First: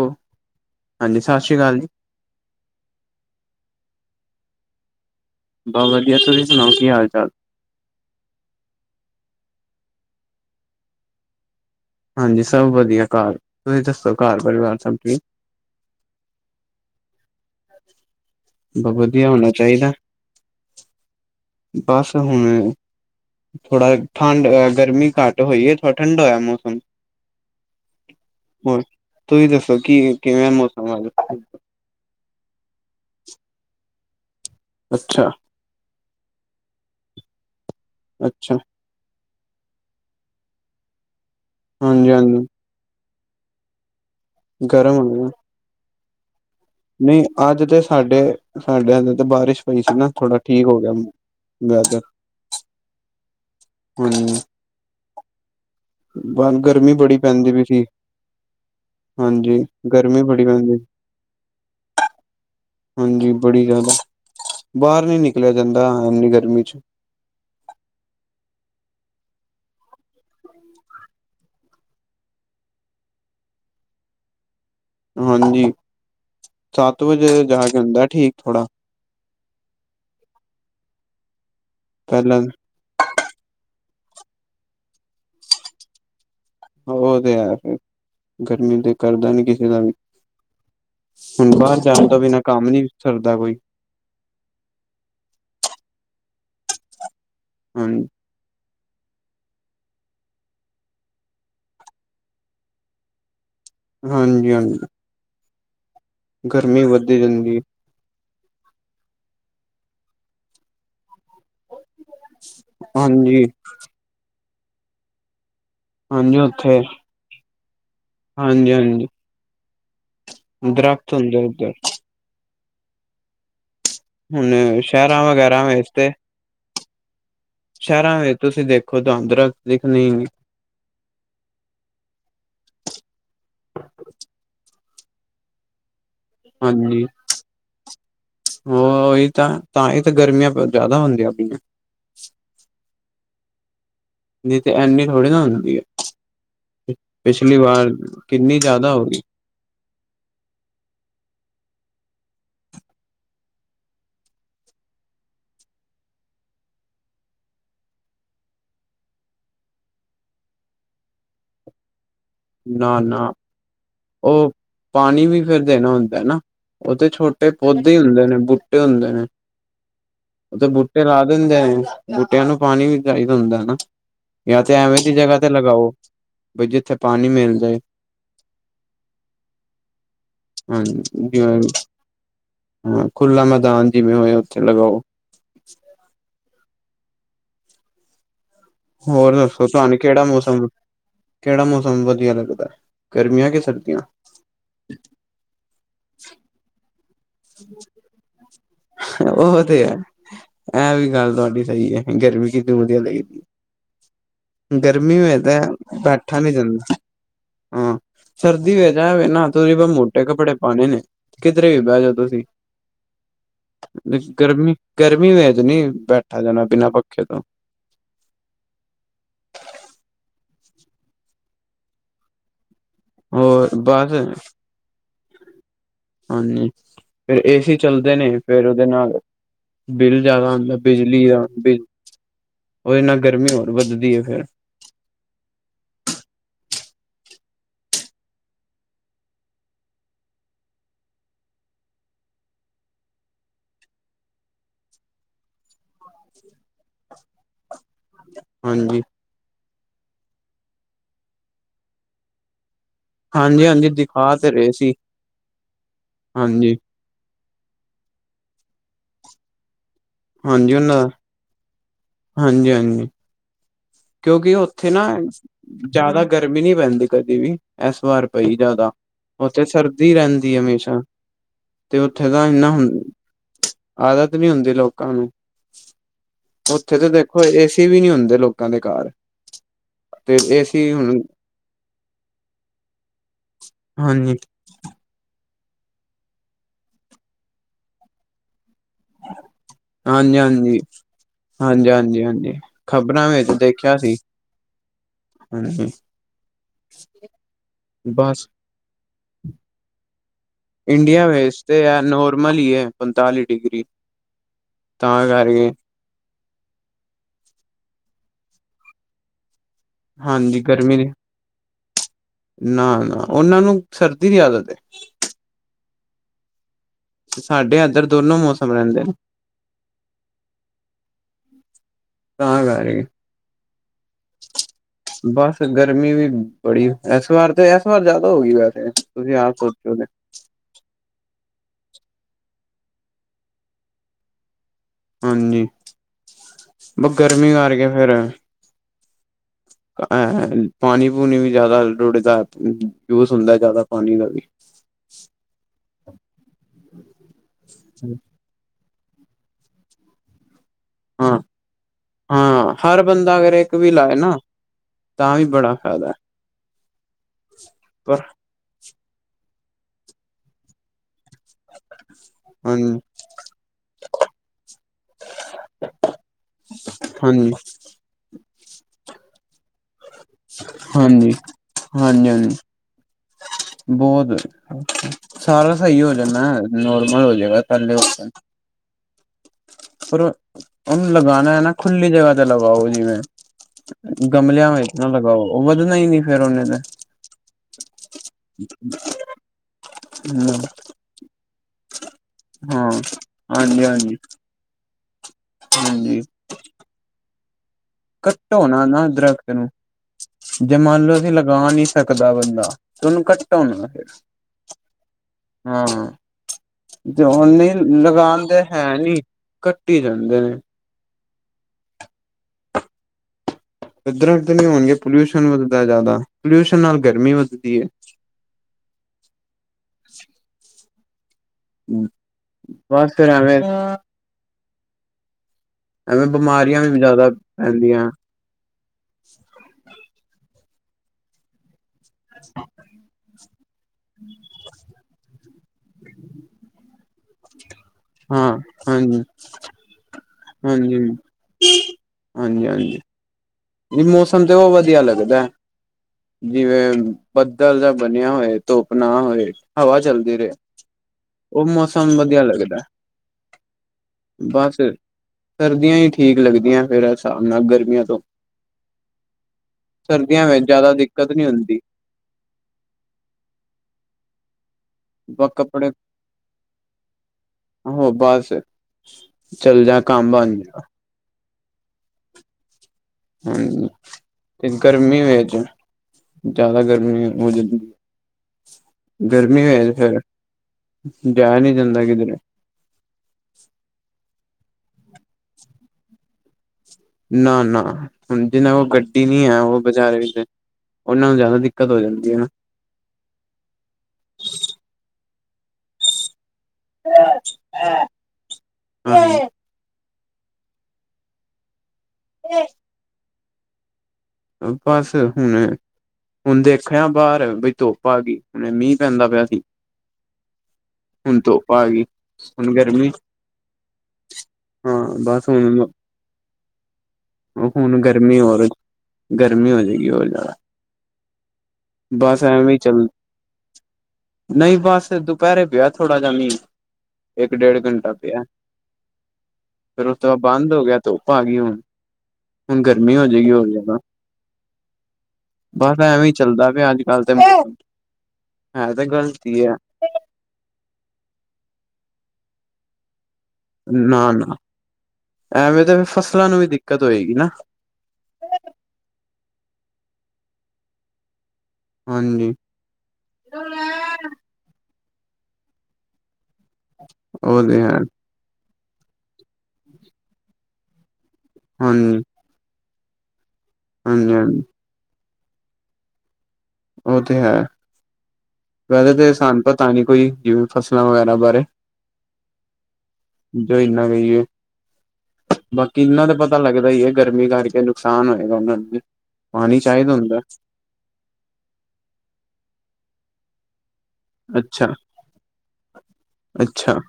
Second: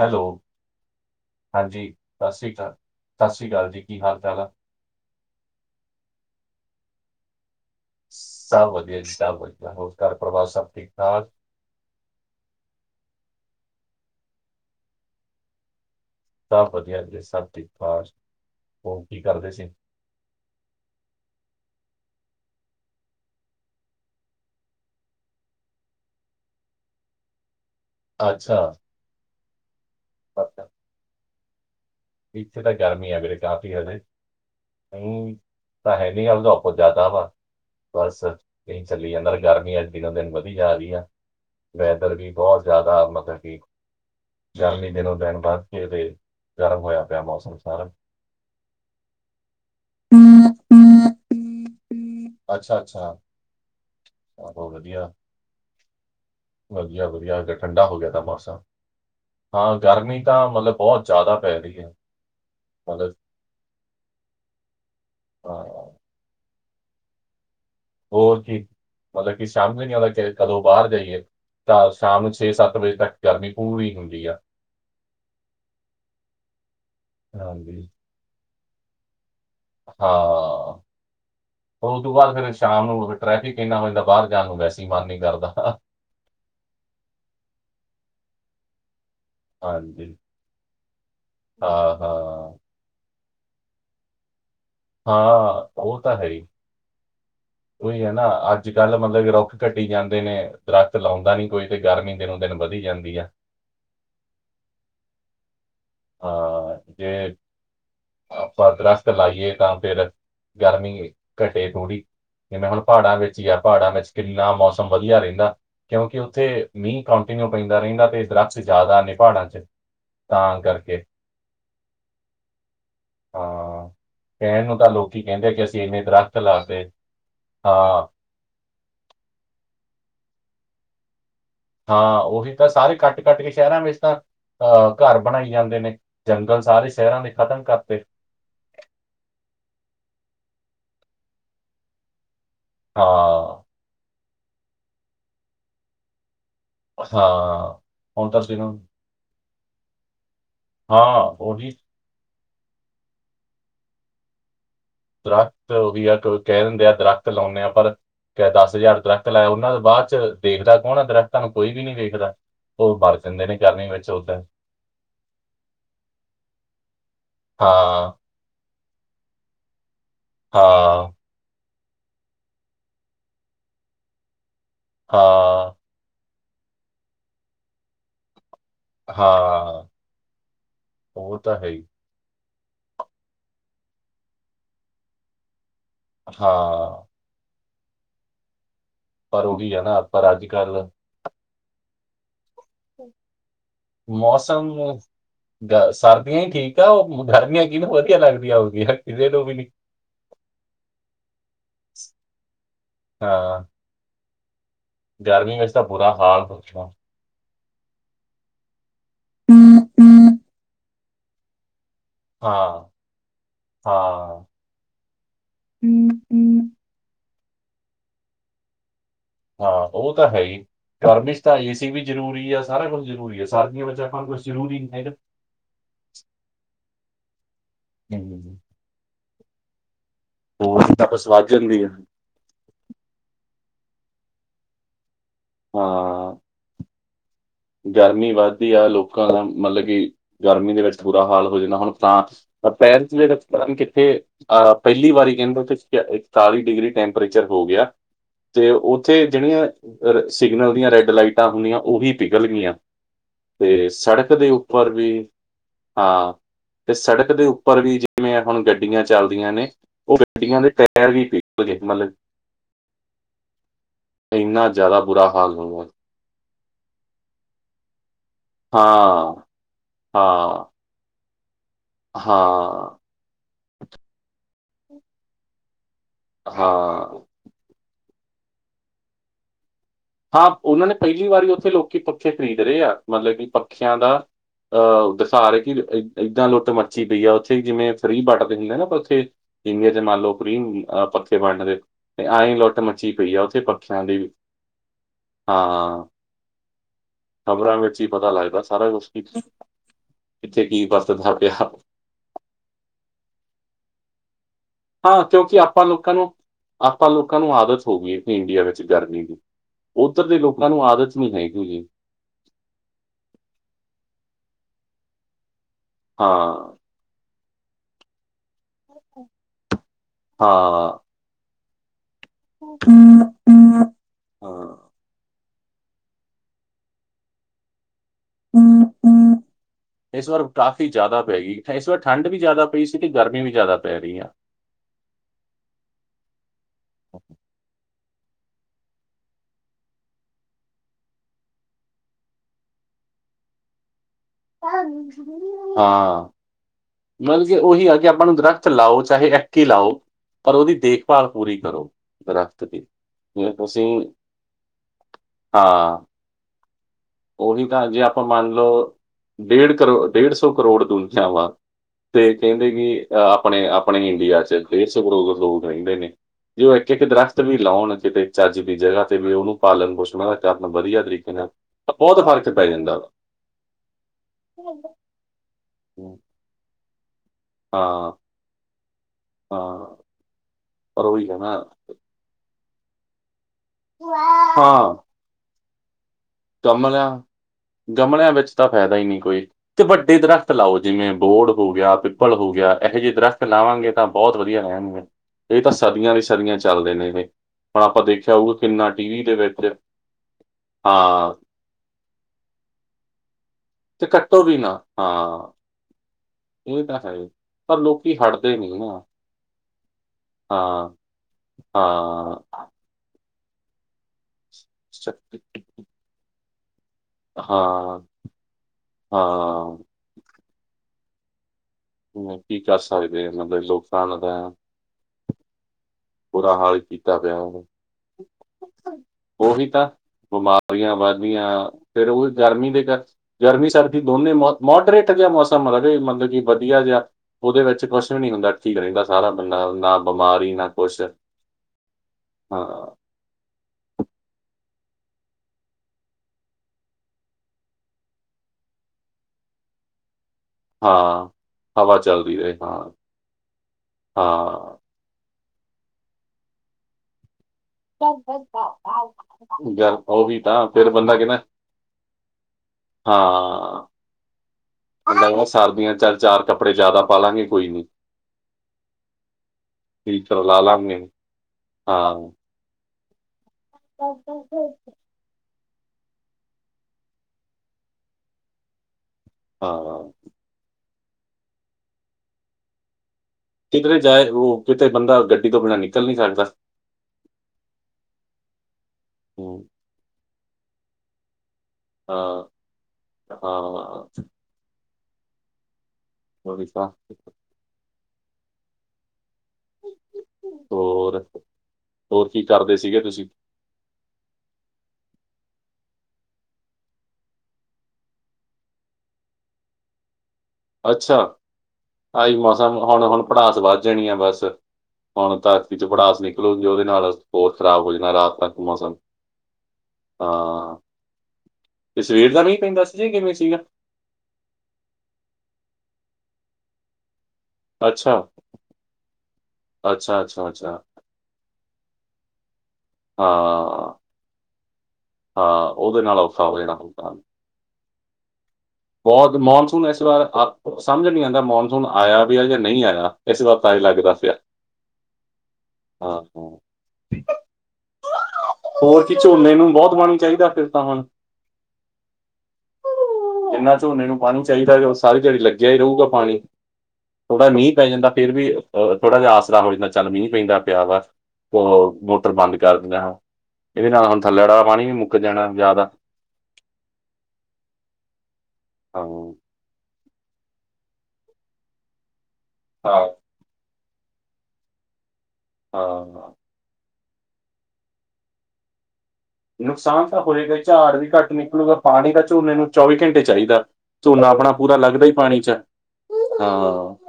Hello, ਹਾਂਜੀ ਸਤਿ ਸ਼੍ਰੀ ਅਕਾਲ ਹਾਂਜੀ, ਜੀ ਸਤਿ ਸ਼੍ਰੀ ਅਕਾਲ, ਸਤਿ ਸ਼੍ਰੀ ਅਕਾਲ ਜੀ, ਕੀ ਹਾਲ ਚਾਲ ਆ? ਬੋਤ ਵਦੀਆ, ਤੁਸੀਂ ਸੁਨਾਓ ਕੀ ਹਾਲ ਚਾਲ? ਸਭ ਵਦੀਆ ਜੀ, ਸਭ ਵਦੀਆ, ਹੋਰ ਘਰ-ਪਰਵਾਰ ਸਭ ਠੀਕ ਠਾਕ? ਹਾਂਜੀ, ਸਭ ਵਦੀਆ ਘਰ, ਤੁਸੀਂ ਦੱਸੋ ਘਰ ਪਰਿਵਾਰ ਸਭ ਠੀਕ? ਸਭ ਵਦੀਆ ਜੀ, ਸਭ ਠੀਕਠਾਕ। ਸਭ ਵਦੀਆ ਹੋਣਾ ਚਾਹੀਦਾ। ਬਸ ਹੁਨ ਥੋੜਾ ਠੰਡ ਗਰਮੀ ਘੱਟ ਹੋਈ ਏ, ਥੋੜਾ ਠੰਡਾ ਹੋਇਆ ਮੌਸਮ ਅੱਛਾ। ਤੁਹੀ ਦੱਸੋ ਕੀ ਕਿਵੇਂ ਪਤਾ- ਮੌਸਮ? ਇੱਥੇ ਤਾਂ ਗਰਮੀ ਐ ਵੀਰੇ ਕਾਫੀ, ਹਜੇ। ਅੱਛਾ ਤਾਂ ਹੈ ਨੀ [unintelligible] ਜ਼ਿਆਦਾ ਵਾ ਬਸ। ਅੱਛਾ ਚੱਲੀ ਜਾਂਦਾ, ਗਰਮੀ ਐਤਕੀ ਦਿਨੋ-ਦਿਨ ਵਦੀ ਜਾ ਰਈ ਆ, ਹਾਂਜੀ ਵੈਦਰ ਵੀ ਹਾਂਜੀ ਬੋਤ ਜ਼ਿਆਦਾ ਮਤਲਬ ਕੀ ਗਰਮੀ ਗਰਮ ਦਿਨੋਂ ਹੋ ਬੈਨਬਾਦ ਫਦੇ। ਨਹੀਂ ਅੱਜ ਤੇ ਸਾਡੇ ਸਾਡਿਆਂ ਦਾ ਤੇ ਬਾਰਿਸ਼ ਪਈ ਸੀ ਨਾ ਥੋੜਾ ਠੀਕ ਹੋ ਗਿਆ। ਬੇਤਰ। ਅੱਛਾ-ਅੱਛਾ। ਹਾਂਜੀ ਬਸ ਬਹੁਤ ਵਧੀਆ। ਬ ਗਰਮੀ ਬੜੀ ਵਧੀਆ-ਵਧੀਆ ਅੱਜ ਪੈਂਦੀ ਤਾਂ ਪਈ ਸੀ ਠੰਡਾ ਹੋ ਗਿਆ ਤਾਂ ਮੌਸਮ। ਹਾਂਜੀ ਹਾਂ ਗਰਮੀ ਤਾਂ ਬੜੀ ਮਤਲਬ ਪੈਂਦੀ ਬਹੁਤ ਜ਼ਿਆਦਾ ਪੈ ਰਹੀ ਹੈ। ਮਤਲਬ ਹਾਂਜੀ ਬੜੀ ਜ਼ਿਆਦਾ ਬਾਹਰ ਨੀ ਨਿਕਲਿਆ ਹਾਂ, ਜਾਂਦਾ ਇਨੀ ਗਰਮੀ ਚ। ਹੋਰ ਕੀ ਠੀਕ ਮਤਲਬ ਕਿ ਸਾਮਣੇ ਨੀ ਆਉਦਾ ਕਿ ਕਦੋਂ ਬਾਹਰ ਜਾਈਏ। ਤਾਂ ਸ਼ਾਮ ਨੂੰ ਛੇ ਸੱਤ ਵਜੇ ਤੱਕ ਗਰਮੀ ਪੂਰੀ ਹੁੰਦੀ ਆ। ਹਾਂਜੀ ਸੱਤ ਵਜੇ ਤੇ ਜਾ ਕੇ ਹਾਂਜੀ ਹੁੰਦਾਂ ਠੀਕ ਥੋੜਾ। ਹਾਂ ਉਹ ਤੋਂ ਬਾਅਦ ਪਹਿਲਾਂ ਫਿਰ ਸ਼ਾਮ ਨੂੰ ਟ੍ਰੈਫਿਕ ਇੰਨਾ ਹੋ ਜਾਂਦਾ ਬਾਹਰ ਜਾਣ ਨੂੰ ਵੈਸੇ ਹੀ ਮਨ ਨੀ ਕਰਦਾ। ਉਹ ਤੇ ਹੈ ਫਿਰ ਗਰਮੀ ਤੇ ਕਰਦਾ ਨੀ। ਕਿਸੇ ਦਾ ਵੀ ਹਾਂਜੀ ਹੁਣ ਬਾਹਰ ਹਾਂ ਜਾਣ ਤੋਂ ਬਿਨਾਂ ਹਾਂ ਕੰਮ ਨੀ ਕਰਦਾ ਕੋਈ‌। ਹਾਂ ਉਹ ਤਾਂ ਹੈ ਹੀ ਕੋਈ ਹਾਂਜੀ ਹੈ ਨਾ ਅੱਜ ਕੱਲ੍ਹ ਮਤਲਬ ਕਿ ਰੁੱਖ ਘਟੀ ਜਾਂਦੇ ਨੇ ਦਰੱਖਤ ਲਾਉਂਦਾ ਨੀ ਕੋਈ, ਤੇ ਗਰਮੀ ਦਿਨੋ ਦਿਨ ਵਧੀ ਜਾਂਦੀ ਆ। ਹਾਂਜੀ-ਹਾਂਜੀ। ਹਾਂ ਜੇ ਵੱਧਦੀ ਜਾਂਦੀ ਆਪਾਂ ਦਰਖਤ ਲਾਈਏ ਤਾਂ ਫੇਿਰ ਗਰਮੀ ਘਟੇ ਥੋੜੀ। ਜਿਵੇਂ ਹੁਣ ਪਹਾੜਾਂ ਵਿੱਚ ਹਾਂਜੀ ਜਾ ਪਹਾੜਾਂ ਵਿੱਚ ਕਿੰਨਾ ਮੌਸਮ ਵਧੀਆ ਰਹਿੰਦਾ ਕਿਉਂਕਿ ਉੱਥੇ ਮੀਂਹ ਕੰਟੀਨਿਊ ਪੈਂਦਾ ਰਹਿੰਦਾ ਤੇ ਦਰਖਤ ਜ਼ਿਆਦਾ ਨੇ ਪਹਾੜਾਂ ਤਾਂ ਕਰਕੇ ਦਰੱਖਤ ਹਾਂ ਹੁਣ ਕਹਿਣ ਨੂੰ ਤਾਂ ਲੋਕੀ ਸ਼ਹਿਰਾਂ ਕਹਿੰਦੇ ਵਗੈਰਾ ਕਿ ਅਸੀਂ ਵਿੱਚ ਇਨੇ ਤੇ ਦਰਥਤ ਇਤਲਾਫ਼ੇ ਸ਼ਹਿਰਾਂ ਵਿੱਚ ਤੁਸੀਂ ਦੇਖੋ ਤੁਹਾਨੂੰ ਦਰਥਤ ਦਿਖਣੇ ਨੀ। ਹਾਂ ਉਹੀ ਤਾਂ ਸਾਰੇ ਕੱਟ-ਕੱਟ ਕੇ ਸ਼ਹਿਰਾਂ ਵਿੱਚ ਤਾਂ ਅਹ ਘਰ ਬਣਾਈ ਜਾਂਦੇ ਨੇ। ਜੰਗਲ ਸਾਰੇ ਸ਼ਹਿਰਾਂ ਦੇ ਖ਼ਤਮ ਕਰਤੇ। ਹੋ ਉਹੀ ਤਾਂ, ਤਾਂ ਹੀ ਤਾਂ ਗਰਮੀਆਂ ਜ਼ਿਆਦਾ ਹੁੰਦੀਆਂ ਪਈਆਂ। ਹਾਂ। ਨਹੀਂ ਤੇ ਇਨੀ ਥੋੜ੍ਹੀ ਨਾ ਹੁੰਦੀ ਐ, ਪਿਛਲੀ ਹਾਂ ਵਾਰ ਹੁਣ ਤਾਂ ਕਿੰਨੀ ਦਿਨੋਂ ਜ਼ਿਆਦਾ ਹੋ ਗਈ। ਹਾਂ ਉਹੀ ਦਰੱਖਤ ਵੀ ਆ ਕੋਈ ਕਹਿ ਦਿੰਦੇ ਆ ਦਰੱਖਤ ਲਾਉਂਦੇ ਹਾਂ ਪਰ ਦੱਸ ਹਜ਼ਾਰ ਦਰੱਖਤ ਲਾਇਆ ਉਹਨਾਂ ਦੇ ਬਾਅਦ ਚ ਦੇਖਦਾ ਕੌਣ ਆ ਦਰੱਖਤਾਂ ਨੂੰ ਕੋਈ ਵੀ ਨੀ ਵੇਖਦਾ। ਨਾ ਉਹ ਮਰ ਨਾ ਜਾਂਦੇ ਨੇ ਘਰ ਉਹ ਪਾਣੀ ਵੀ ਫੇਰ ਦੇਣਾ ਹੁੰਦਾ ਨਾ, ਉਹ ਤੇ ਛੋਟੇ ਪੌਦੇ ਹੀ ਹਾਂ ਹੁੰਦੇ ਨੇ ਬੁ ਹੁੰਦੇ ਨੇ, ਉੱਥੇ ਬੂਟੇ ਹਾਂ ਲਾ ਦ ਬੁਟਿਆਂ ਨੂੰ ਪਾਣੀ ਵੀ ਚਾਹੀਦਾ ਹੁੰਦਾ ਹਨਾ ਜਾਂ ਤੇ ਐਵੇਂ ਦੀ ਜਗ੍ਹਾ ਹਾਂ ਲਗਾਓ ਬੀ ਜਿੱਥੇ ਪਾਣੀ ਮਿਲ ਜਾਏ ਹਾਂ ਹਾਂਜੀ ਉਹ ਤਾਂ ਜੀ। ਹੈ ਹੀ ਹਾਂ ਖੁੱਲਾ ਮੈਦਾਨ ਜੀਵੇਂ ਹੋਇਆ ਉਥੇ ਲਗਾਓ‌। ਹਾਂ। ਹੋਰ ਪਰ ਦੱਸੋ ਉਹੀ ਆ ਤੁਹਾਨੂੰ ਨਾ ਕਿਹੜਾ ਪਰ ਅੱਜ ਮੌਸਮ, ਕੱਲ ਕਿਹੜਾ ਮੌਸਮ ਵਧੀਆ ਲੱਗਦਾ। ਗਰਮੀਆਂ ਕਿ ਸਰਦੀਆਂ ਮੌਸਮ? ਸਰਦੀਆਂ ਹੀ ਠੀਕ ਆ, ਉਹ ਗਰਮੀਆਂ ਕਿਹਨੂੰ ਵਧੀਆ ਲੱਗਦੀਆਂ। ਹੋਗੀਆਂ ਕਿਸੇ ਨੂੰ ਵੀ ਉਹ ਨਹੀਂ ਤੇ ਹੈ ਇਹ ਵੀ ਗੱਲ ਤੁਹਾਡੀ ਸਹੀ ਹੈ ਗਰਮੀ ਕਿੱਦਨੀ ਵਧੀਆ ਲੱਗਦੀ। ਹਾਂ ਗਰਮੀ ਵੇਚ ਤੇ ਵਿੱਚ ਤਾਂ ਬੁਰਾ ਬੈਠਾ ਹਾਲ ਨੀ ਹੁੰਦਾ ਜਾਂਦਾ। ਹਾਂ, ਸਰਦੀ ਵੇ ਨਾ ਵੇਖਨਾ ਹੋ ਤੂਸੀ ਨਾ ਮੋਟੇ ਕੱਪੜੇ ਪਾਨੇ ਨੇ। ਕਿਦਰੇ ਵੀ ਬ੍ਹੈ ਜੋ ਤੁਸੀ, ਹਾਂ ਹਾਂ [unintelligible] ਹਾਂ ਗਰਮੀ ਗਰਮੀ ਵੇਚ ਨੀ ਬੈਠਾ ਜਾਨਾ ਬਿਨਾਂ ਪੱਖੇ ਤੋਂ। ਹਾਂ ਓ ਤਾਂ ਹੈ ਈ, ਗਰਮੀ ਚ ਤਾਂ ਏਸੀ ਵੀ ਜਰੂਰੀ ਆ ਸਾਰਾ ਕੋ ਜਰੂਰੀ ਆ ਹੋਰ ਸਰਦੀਆਂ ਵਿੱਚ ਬਸ ਆਪਾਂ ਨੂੰ ਕੋਛ ਜਰੂਰੀ ਨੀ ਹੈਗਾ ਹਾਂਜੀ, ਫੇਰ ਏਸੀ ਚੱਲਦੇ ਨੇ ਹੂੰ। ਫੇਰ ਓਦੇ ਨਾਲ ਬਿੱਲ ਜਾਦਾ ਆਂਦਾ ਹੋਰ ਤਾਂ ਬਿਜਲੀ ਬਸ ਦਾ ਵੱਧ ਜਾਂਦੀ ਬਿੱਲ, ਆ ਓਏ ਦੇ ਨਾਲ ਗਰਮੀ ਹੋਰ ਵੱਦਦੀ ਐ ਫੇਰ। ਹਾਂ। ਗਾਰਮੀ ਵੱਦਦੀ ਆ ਲੋਕਾਂ ਦਾ ਮਤਲਬ ਕਿ, ਗਰਮੀ ਦੇ ਵਿੱਚ ਬੁਰਾ ਹਾਲ ਹੋ ਜਾਂਦਾ ਹੋਣ ਫ੍ਰਾਂਸ ਪਰ [unintelligible] ਕਿੱਥੇ ਅ ਪੈਲੀ ਵਾਰੀ ਕੈਂਦੇ ਓਥੇ [unintelligible] ਇਕਤਾਲੀ ਡਿਗਰੀ ਟੈਂਪਰੇਚਰ ਹੋ ਗੇਆ। ਤੇ ਹਾਂਜੀ। ਓਥੇ, ਜੇੜੀਆਂ ਅ ਸਿਗਨਲ ਦੀਆਂ ਰੈੱਡ ਲਾਈਟਾਂ ਹੁੰਦੀਆਂ ਓਹੀ ਪਿਘਲ ਗੀਆਂ। ਹਾਂਜੀ ਤੇ ਹਾਂਜੀ ਸੜਕ ਦਿਖਾ ਦੇ ਤੇ ਰਹੇ ਉੱਪਰ ਸੀ ਵੀ, ਹਾਂ ਹਾਂਜੀ ਤੇ ਸੜਕ ਦੇ ਉੱਪਰ ਵੀ ਜਿਵੇਂ ਹੋਣ ਗੱਡੀਆਂ ਚੱਲਦੀਆਂ ਨੇ, ਓ ਗੱਡੀਆਂ ਦੇ ਟੈਰ ਵੀ ਪੀ [unintelligible] ਮਲ ਹਾਂਜੀ-ਹਾਂਜੀ। ਕੇਓਕਿ ਇੰਨਾ ਓਥੇ ਜ਼ਿਆਦਾ ਨਾ ਬੁਰਾ ਹਾਲ ਹੋ ਗਿਆ ਜਾਦਾ ਗਰਮੀ ਨੀ ਪੈਂਦੀ ਕਦੀ ਵੀ। ਐਸ ਵਾਰ ਪਈ ਜਾਦਾ, ਹਾਂ ਓਥੇ ਸਰਦੀ ਰੈਂਦੀ ਹਾਂ ਹਮੇਸ਼ਾ। ਤੇ ਓਥੇ ਦਾ ਨਾ ਹਾਂ ਹੁੰਨ, ਆਦਤ ਨੀ ਹੁੰਦੀ ਲੋਕਾਂ ਨੂੰ। ਓਥੇ ਤਾਂ ਹਾਂ ਦੇਖੋ ਏ ਸੀ ਵੀ ਨੀ ਹੁੰਦੇ ਲੋਕਾਂ ਦੇ ਘਾਰ। ਹਾਂ, ਓਨਾਂ ਨੇ ਪੈਲੀ ਵਾਰੀ ਓਥੇ ਲੋਕੀ ਪੱਖੇ ਖਰੀਦ ਰੇ ਆ, ਮਤਲਬ ਕਿ ਪੱਖੇਆਂ ਦਾ ਹਾਂਜੀ ਅ, ਦਸਾਰੇ ਕਿਲ ਐ, ਐਦਾਂ ਲੁੱਟ ਮੱਚੀ ਪਈ ਆ ਓਥੇ ਜਿਵੇਂ ਫ੍ਰੀ ਬੱਟ ਦੇ ਹੁੰਨੇ ਆ ਨਾ ਓਥੇ। ਇੰਡੀਆ ਚ' ਮੰਨ ਲੋ ਹਾਂਜੀ ਫ੍ਰੀ ਹਾਂਜੀ ਅ ਪੱਖੇ ਵੰਡਦੇ, ਹਾਂਜੀ ਹਾਂਜੀ ਆਏਂ ਹਾਂਜੀ ਲੁੱਟ ਮੱਚੀ ਖ਼ਬਰਾਂ ਪਈ ਆ ਵਿੱਚ ਓਥੇ ਦੇਖਿਆ ਪੱਖੇਆਂ ਦੀ ਵੀ। [inaudible] ਹਾਂਜੀ ਹਾਂ-ਹਾਂ, ਖਬਰਾਂ ਵਿੱਚ ਈ ਪਤਾ ਬਸ ਲੱਗਦਾ ਸਾਰਾ ਕੁਸ ਈ। ਇੱਥੇ ਕੀ ਇੰਡੀਆ ਵਰਤਦਾ ਵਿੱਚ ਪੇਆ। ਤੇ ਇਹ ਨੋਰਮਲ ਈ ਏ ਪੰਤਾਲੀ ਡਿਗਰੀ। ਹਾਂ, ਤਾਂ ਕੇਓਕਿ ਕਰਕੇ ਆਪਾਂ ਲੋਕਾਂ ਨੂੰ, ਆਪਾਂ ਲੋਕਾਂ ਨੂੰ ਆਦਤ ਹੋ ਗਈ ਏ ਇੰਡੀਆ ਵਿੱਚ ਗਰਮੀ ਦੀ। ਓਦਰ ਦੇ ਹਾਂਜੀ ਲੋਕਾਂ ਨੂੰ ਆਦਤ ਨੀ ਹੋਗੀ ਜੀ। ਨਾ-ਨਾ, ਓਨਾਂ ਨੂੰ ਸਰਦੀ ਨੀ ਆਦਤ ਏ। ਹਾਂ। ਸਾਡੇ ਐਦਰ ਦੋਨੋ ਮੌਸਮ ਰੈਂਦੇ ਨ। ਹਾਂ। ਤਾਂ ਕਾਰ ਕੇ। ਹਾਂ ਬੱਸ ਗਰਮੀ ਵੀ, ਬੜੀ ਐਸ ਵਾਰ ਤੇ ਐ ਬੋ ਜਾਦਾ ਹੋ ਗੀ ਵੈਸੇ, ਤੁਸੀਂ ਆਪ ਸੋਚੋ ਤੇ। ਕਾਫ਼ੀ ਜਾਦਾ ਪੈ ਗੀ, ਐਸ ਵਾਰ ਠੰਡ ਵੀ ਜਾਦਾ ਪਈ ਸੀ ਤੇ ਗਰਮੀ ਵੀ ਜਾਦਾ ਪੈ ਰਈ ਆ। ਹਾਂਜੀ, ਬ ਗਰਮੀ ਕਾਰ ਕੇ ਫੇਰ ਐ, ਪਾਨੀ-ਪੂਨੀ ਵੀ ਜਾਦਾ ਰੂੜਦੈ, ਯੂਜ ਹੁੰਦਾ ਜਾਦਾ ਪਾਨੀ ਦਾ ਵੀ। ਹਾਂ। ਮਲਬ ਕਿ ਓਹੀ ਐ ਕਿ ਆਪਾਂ ਨੂੰ ਦਰਖਤ ਲਾਓ ਚਾਹੇ ਐਕੀ ਲਾਓ, ਪਰ ਓਦੀ ਦੇਖ ਭਾਲ਼ ਹਾਂ ਪੂਰੀ ਕਰੋ ਦਰਖਤ ਹਾਂ ਦੀ, ਹਰ ਜਿਵੇਂ ਤੁਸੀਂ ਤਾਂਵੀ ਬੜਾ ਫੈਦਾ ਐ। ਓਹੀ ਤਾਂ ਜੇ ਆਪਾਂ ਮੰਨਲੋ ਡੇਢ ਕਰੋੜ, ਡੇਢ ਸੌ ਕਰੋੜ ਦੁਜਾ ਵਾਂ, ਤੇ ਕਹਿੰਦੇ ਹਾਂਜੀ ਕਿ ਅ ਆਪਣੇ -ਆਪਣੇ ਇੰਡੀਆ ਚ' ਡੇਢ ਸੌੋ ਲੋਕ ਰਹਿੰਦੇ ਨੇ, ਜੇ ਉਹ ਇੱਕ ਦਰਖਤ ਹਾਂਜੀ ਵੀ ਲਾਉਣ ਕਿਤੇ ਚੱਜ ਦੀ ਜਗ੍ਹਾ ਤੇ ਵੀ, ਉਹਨੂੰ ਪਾਲਣ- ਪੋਸ਼ਣ ਉਹਦਾ ਕਰਨਨ ਵਧੀਆ ਹਾਂਜੀ ਤਰੀਕੇ ਨਾਲ, ਬਹੁਤ ਹਾਂਜੀ ਫ਼ਰਕ ਹਾਂਜੀ ਪੈ ਜਾਂਦਾ ਵਾ। ਬਹੁਤ, ਸਾਰਾ ਸਹੀ ਹੋ ਹਮ, ਜਾਂਨਾ ਐ, ਨੋਰਮਲ ਹੋ ਜੇਗਾ। ਕਰ ਲਉ। ਹਾਂ, [unintelligible] ਹਾਂ। ਪਰ, ਉਹਨੂੰ ਲਗਾਨਾ ਹੈ ਨਾ, ਖੁੱਲੀ ਜਗ੍ਹਾ। ਲਗਾਓ ਜਿਵੇਂ, ਗਮਲਿਆਂ ਵਿੱਚ ਹਾਂ, ਨਾ ਲਗਾਓ, ਉਹ ਵੱਧਣਾ ਹੀ ਨੀ। ਫੇਰ ਉਹਨੇ ਤੇ ਗਮਲਿਆਂ, ਗਮਲਿਆਂ ਵਿੱਚ ਤਾਂ ਫਾਇਦਾ ਹੀ ਨਹੀਂ ਕੋਈ। ਤੇ ਵੱਡੇ ਦਰੱਖਤ ਲਾਓ ਜਿਵੇਂ, ਬੋਰਡ ਹੋ ਬਹੁਤ ਬਹੁਤ ਬਡੇ ਦਰਖਤ ਲਾਉ, ਜਿਵੇਂ ਬੋੜ ਹੋ ਗਿਆ, ਪਿੱਪਲ ਹੋ ਗਿਆ, ਹਾਂ ਇਹੋ ਜਿਹੇ ਦਰੱਖਤ ਹਾਂਜੀ ਲਾਵਾਂਗੇ ਤਾਂ ਹਾਂਜੀ ਬਹੁਤ ਵਧੀਆ‌ ਰਹਿਣਗੇ। ਇਹ ਤਾਂ, ਸਦੀਆਂ ਵੀ ਹਾਂਜੀ ਸਦੀਆਂ ਚੱਲਦੇ ਨੇ ਬਈ। ਹੁਣ ਆਪਾਂ ਦੇਖਿਆ ਹੋਊਗਾ, ਕੱਟੋ ਨਾ ਕਿੰਨਾ ਨਾ ਟੀ ਵੀ ਦੇ ਦਰਖਤ ਵਿੱਚ, ਹਾਂ। ਲਾ ਨਹੀਂ ਸਕਦਾ ਬੰਦਾ, ਉਹਨੂੰ ਕੱਟ ਨਾ ਦੇ ਤੇ ਕੱਟੋ ਵੀ ਨਾ ਹਾਂ ਹਾਂ। ਇਹ ਤਾਂ ਹੈ ਜੇ ਹੀ। ਔਨੇ ਪਰ ਲੋਕੀ ਹਟਦੇ ਲਗਾਉਦੇ ਹੈ ਨਾ ਨਹੀਂ, ਕੱਟੀ ਜਾਂਦੇ ਨੇ। ਹਾਂ ਹਾਂ। ਦਰਖਤ ਨਹੀਂ ਹੋਣਗੇ, ਸ- ਪੋਲਿਊਸ਼ਨ ਵੱਧਦਾ ਜ਼ਿਆਦਾ, ਪੋਲਿਊਸ਼ਨ ਨਾਲ ਗਰਮੀ ਵੱਧਦੀ ਏ। ਹਾਂ ਹਾਂ। ਹੋਰ ਕੀ ਕਰ ਬਸ ਸਕਦੇ ਫਿਰ ਆ, ਐਵੇਂ ਮਤਲਬ ਲੋਕਾਂ ਦਾ ਤਾਂ ਐ। ਐਵੇਂ, ਹਾਲ ਬਿਮਾਰੀਆਂ ਵੀ ਕੀਤਾ ਜ਼ਿਆਦਾ ਪਿਆ ਉਹ। ਪੈਂਦੀਆਂ। ਉਹੀ ਤਾਂ, ਬਿਮਾਰੀਆਂ ਵਧਦੀਆਂ ਫੇਰ ਉਹ ਗਰਮੀ, ਵਿਚ ਗਰਮੀ ਸਰਦੀ ਦੋਨੇ ਮੋਡਰੇਟ ਰਹੇਆ ਮੌਸਮ ਰ ਮਤਲਬ ਕਿ ਵਧੀਆ ਜਿਹਾ, ਉਹਦੇ ਵਿੱਚ ਕੁਛ ਕੁਛ ਵੀ ਨੀ ਹੁੰਦਾ, ਹਾਂ ਠੀਕ ਰਹਿੰਦਾ, ਸਾਰਾ ਬੰਦਾ ਨਾ ਬਿਮਾਰੀ ਨਾ ਹੂੰ, ਕੁਝ ਹਾਂ ਹਾਂਜੀ-ਹਾਂਜੀ। ਜ ਮੌਸਮ ਤੇ ਉਹ ਵਧੀਆ ਲੱਗਦਾ ਜਿਵੇਂ ਬੱਦਲ ਜਾਂ ਬਣਿਆ ਹੋਏ, ਧੁੱਪ ਨਾ ਹੋਏ, ਹਵਾ ਚੱਲਦੀ ਰਹੇ। ਹਾਂ ਉਹ ਹਵਾ ਮੌਸਮ ਚੱਲਦੀ ਵਧੀਆ ਰਹੇ ਲੱਗਦਾ। ਹਾਂ ਹਾਂ ਬੱਸ। ਸਰਦੀਆਂ ਹੀ ਠੀਕ ਲੱਗਦੀਆਂ ਨੇ, ਮੇਰੇ ਹਿਸਾਬ ਨਾਲ। ਗਰਮ ਉਹ ਵੀ ਸਰਦੀਆਂ ਵਿੱਚ ਤਾਂ ਫਿਰ ਜ਼ਿਆਦਾ ਬੰਦਾ ਦਿੱਕਤ ਕਹਦਾ ਨਹੀਂ [unintelligible] ਹੁੰਦੀ ਹਾਂ। ਲੋ ਬ ਕੱਪੜੇ ਸਰਦੀਆਂ ਚ ਚਾਰ ਕੱਪੜੇ ਜਿਆਦਾ ਪਾਾਲਾਂਗੇ, ਕੋਈ ਨੀ। ਹੋ ਬੱਸ। ਹੀਟਰ ਲਾ ਲਾਂਗੇ। ਹਾਂ। ਹਮ। ਇਸ ਕਰ [unintelligible] ਗਰਮੀ ਹੋਏ ਚ, ਜ਼ਿਆਦਾ ਗਰਮੀ ਹੋ ਜਾਂਦੀ। ਗਰਮੀ ਹੋਏ ਹਾਂ ਫਿਰ। ਜਾਇਆ ਨਹੀਂ ਜਾਂਦਾ ਕਿਧਰੇ। ਕਿਧਰੇ ਜਾਏ ਉਹ, ਕਿਤੇ ਬੰਦਾ ਗੱਡੀ ਤੋਂ ਬਿਨਾਂ ਨਿਕਲ ਨੀ ਸਕਦਾ। ਨਾ-ਨਾ, ਹੁਣ ਜਿਹਨਾਂ ਕੋਲ ਗੱਡੀ ਨੀ ਹੈ, ਹੂੰ, ਉਹ ਬਚਾਰੇ ਵਿੱਤੇ ਉਹਨਾਂ ਨੂੰ ਜ਼ਿਆਦਾ ਦਿਕ ਹਾਂ। ਹਾਂ। ੜਸਾ। [unintelligible] [unintelligible] ਹੋਰ। ਹੋਰ ਕੀ ਕਰਦੇ ਸੀਗੇ, ਤੁਸੀਂ? ਬੱਸ ਹੁਣੇ ਹੁਣ ਦੇਖਿਆ ਬਾਹਰ, ਬਈ ਧੁੱਪ ਆ ਗਈ। ਹੁਣੇ ਮੀਂਹ ਪੈਂਦਾ ਪਿਆ ਸੀ। ਅੱਛਾ। ਹੁਣ ਧੁੱਪ ਆ ਗਈ ਆਈ ਮੌਸਮ ਹੁਣ, ਗਰਮੀ ਹੁਣ ਪੜਾਸ ਵੱਧ ਜਾਣੀ ਆ ਬੱਸ। ਹਾਂ ਹੁਣ ਬਸ ਧਰਤੀ ਚ ਬੜਾਸ ਨਿਕਲੂਗੀ, ਉਹਦੇ ਨਾਲ ਹੋਰ ਖ਼ਰਾਬ ਹੋ ਹੁਣ ਜਾਣਾ, ਰਾਤ ਗਰਮੀ ਤੱਕ ਹੋਰ ਮੌਸਮ। ਗਰਮੀ ਹੋ ਜੇਗੀ ਹੋਰ ਜਾਦਾ। ਹਾਂ, ਤੇ ਸਵੇਰ ਦਾ ਮੀਂ ਪੈਂਦਾ ਸੀਗਾ ਯਾਂ ਕਿਵੇਂ ਸੀਗਾ? ਨਈ ਬਸ ਦੋਪੈਰੇ ਪਯਾ ਥੋੜ੍ਹਾ ਜੇਆ ਮੀਂ। ਇੱਕ-ਡੇਢ ਘੰਟਾ ਅੱਛਾ ਪਯਾ ਫੇਰ ਉਸ ਅੱਛਾ ਬਾਦ ਅੱਛਾ ਅੱਛਾ ਬੰਦ ਹੋ ਗਯਾ ਧੁੱਪ ਆਗੀ ਹੁਣ। ਹੁਣ ਗਰਮੀ ਹੋ ਜੇਗੀ ਹੋਰ ਹਾਂ ਜਾਦਾ, ਹਾਂ ਬਸ ਉਹਦੇ ਨਾਲ ਐਵੇਂ ਈ ਔਖਾ ਹੋ ਚੱਲਦਾ ਜਾਣਾ ਪਯਾ ਹੁਣ ਅੱਜ-ਕੱਲ। ਤੇ [unintelligible] ਹੈ ਤੇ ਬੋਤ ਗ਼ਲਤ ਹੀ ਹੈ ਮੋਨਸੂਨ ਇਸ ਵਾਰ ਆ ਸਮਝ ਨੀ ਆਂਦਾ ਮੌਨਸੂਨ ਆਯਾ ਵੀ ਯਾਂ ਨਈ ਆਯਾ ਇਸ ਵਾਰ ਤੇ ਐ ਲੱਗਦਾ ਨਾ ਪਯਾ। ਨਾ ਐਵੇਂ ਤੇ ਫੇਰ ਫਸਲਾਂ ਨੂੰ ਵੀ ਦਿੱਕਤ ਹੋਏਗੀ ਨਾ। ਹੋਰ ਕੀ ਝੋਨੇ ਨੂੰ ਬੈਤ ਪਾਣੀ ਚਾਇਦਾ ਫਿਰ ਤਾਂ ਹੁਣ। ਹਾਂਜੀ। ਜਿੰਨਾ ਝੋਨੇ ਨੂੰ ਪਾਨੀ ਚਾਇਦਾ ਵੇ ਓ ਸਾਰੀ ਦਆੜੀ ਲੱਗਿਆ ਈ ਰਹੂਗਾ ਪਾਨੀ। ਥੋੜ੍ਹਾ ਉਹ ਮੀਂ ਤੇ ਪੈ ਹੈ ਜਾਂਦਾ ਫੇਰ ਵੀ ਅਹ ਥੋੜਾ ਜੇਆ ਆਸਰਾ ਹੋ ਜਾਂਦਾ ਚੱਲ ਮੀਂ ਪੈਂਦਾ ਪਯਾ ਵਾ। ਓ ਹਾਂਜੀ ਮੋਟਰ ਬੰਦ ਕਰ ਦਿੰਦਾ ਹਾ ਏਦੇ ਨਾਲ ਹੁਣ ਹਾਂਜੀ ਥੱਲੜਾ ਹਾਂਜੀ ਵਾਲਾ ਪਾਨੀ ਵੀ ਮੁੱਕ ਜਾਣਾ ਜਾਦਾ। ਓ ਤੇ ਹੈ। ਹਾਂ ਵੈਸੇ ਤੇ ਸਾਨੂੰ ਪਤਾ ਨੀ ਕੋਈ ਜਿਵੇਂ ਫਸਲਾਂ ਵਗੈਰਾ ਬਾਰੇ ਹਾਂ। ਜੋ ਇੰਨਾ ਵੀ ਏ। ਬਾਕੀ ਇਨਾਂ ਹਾਂ ਤੇ ਪਤਾ ਲੱਗਦਾ ਈ ਏ ਗਰਮੀ ਕਾਰਕੇ ਨੁਕਸਾਨ ਹੋਏਗਾ ਓਨਾਂ ਨੂੰ ਵੀ। ਪਾਨੀ ਨੁਕਸਾਨ ਚਾਇਦਾ ਤਾਂ ਹੁੰਦਾ। ਹੋਏਗਾ ਹੀ, ਝਾੜ ਵੀ ਘੱਟ ਨਿਕਲੂਗਾ। ਪਾਨੀ ਤਾ ਝੋਨੇ ਨੂੰ ਚੌਵੀ ਘੰਟੇ ਚਾਇਦਾ। ਝੋਨਾ ਆਪਣਾ ਪੂਰਾ ਅੱਛਾ ਲੱਗਦਾ ਈ ਪਾਨੀ ਚ ਆ ਹਾਂ ਅੱਛਾ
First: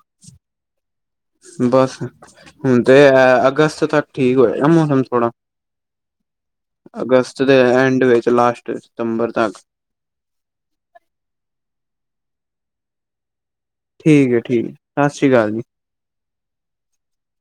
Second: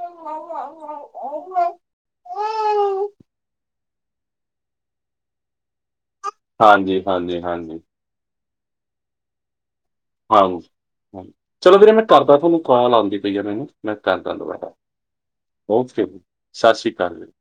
ਬਸ ਹੁਣ ਤੇ ਐ ਅਗਸਤ ਤੱਕ ਠੀਕ ਹੋਏਗਾ ਮੌਸਮ ਥੋੜਾ। ਹਾਂਜੀ, ਹਾਂਜੀ, ਅਗਸਤ ਦੇ ਹਾਂਜੀ, ਐਂਡ ਵਿੱਚ ਲਾਸਟ ਸਤੰਬਰ ਤੱਕ ਹਾਂ-ਹਾ ਚਲੋ ਵੀਰੇ ਮੈਂ, ਕਰਦਾ ਤੁਆਨੂੰ ਕੋਲ ਆਂਦੀ ਪਈ ਆ ਮੈਨੂੰ। ਮੈਂ ਕਰਦਾ ਠੀਕ ਹੈ ਠੀਕ ਦੋਬਾਰਾ ਹੈ, ਸਤਿ ਸ੍ਰੀ ਅਕਾਲ ਜੀ ਓਕੇ ਜੀ ਸਾਸ ਸ਼੍ਰੀ ਕਾਲ ਜੀ।